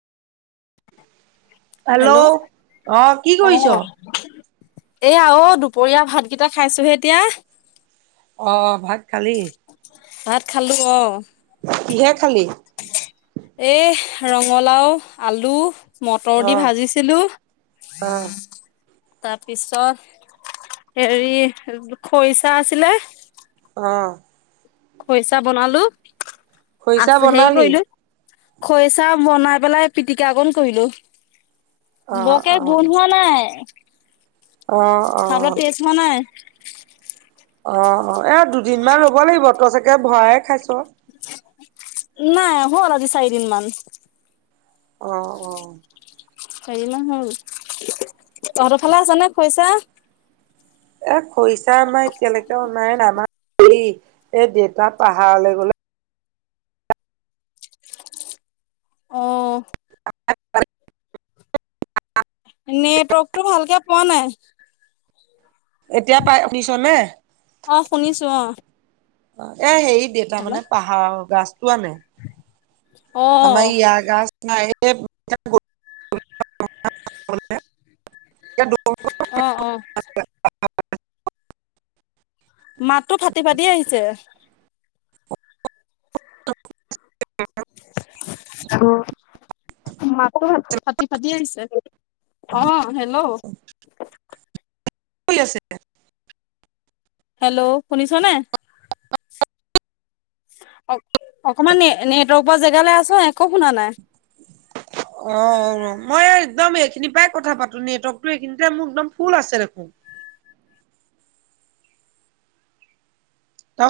Hello অ কি কৰিছ? এইয়া অ' দুপৰীয়া ভাতকেইটা খাইছোহে এতিয়া। অ ভাত খালি? ভাত খালো অ। কিহে খালি? এ ৰঙালাও আলু মট [unintelligible] অ দি ভাজিছিলো। অ তাৰপিছত হেৰি খৰিচা আছিলে। অঁ। খৰিচা বনালো খৰিচা আছে হেৰি বনালি কৰিলো। খৰিচা বনাই পেলাই পিটিকা অকন কৰিলো। অ বৰকে অ গোন্ধোৱা নাই অ অ খাব তেচ হোৱা নাই। অ' অ' এ দুদিনমান ৰ'ব লাগিব তই চাগে ভৰায়ে খাইছ। নাই হ'ল আজি চাৰিদিন মান। অঁ অঁ। হেৰি নহয় তহঁতৰ ফালে আছ নে খৰিছা? এ' খৰিচা আমাৰ এতিয়ালৈকে অনাই নাই, আমাৰ হেৰি এ দেউতা পাহাৰলৈ গ'লে অঁ। [inaudible] নেটৱৰ্কটো ভালকে পোৱা নাই। এতিয়া পায় শুনিছো নে? অ' শুনিছো অ'। এ' হেৰি দেউতা হেল্ল' মানে পাহাৰৰ গাছটো আনে অ আমাৰ ইয়াত। [inaudible] অ অ [inaudible] মাতটো ফাটি- ফাটি আহিছে। [inaudible] [unintelligible] ফাটি ফাটি আহিছে অ হেল্ল' [inaudible] হেল্ল' শুনিছ নে? অকমান নেটৱৰ্ক পোৱা জেগালৈ আহ চোন একো শুনা নাই। [inaudible] অ' মই একদম এইখিনি পৰাই কথা পাতো, নেটৱৰ্কতো এইখিনিতে মোৰ একদম ফুল আছে দেখোন।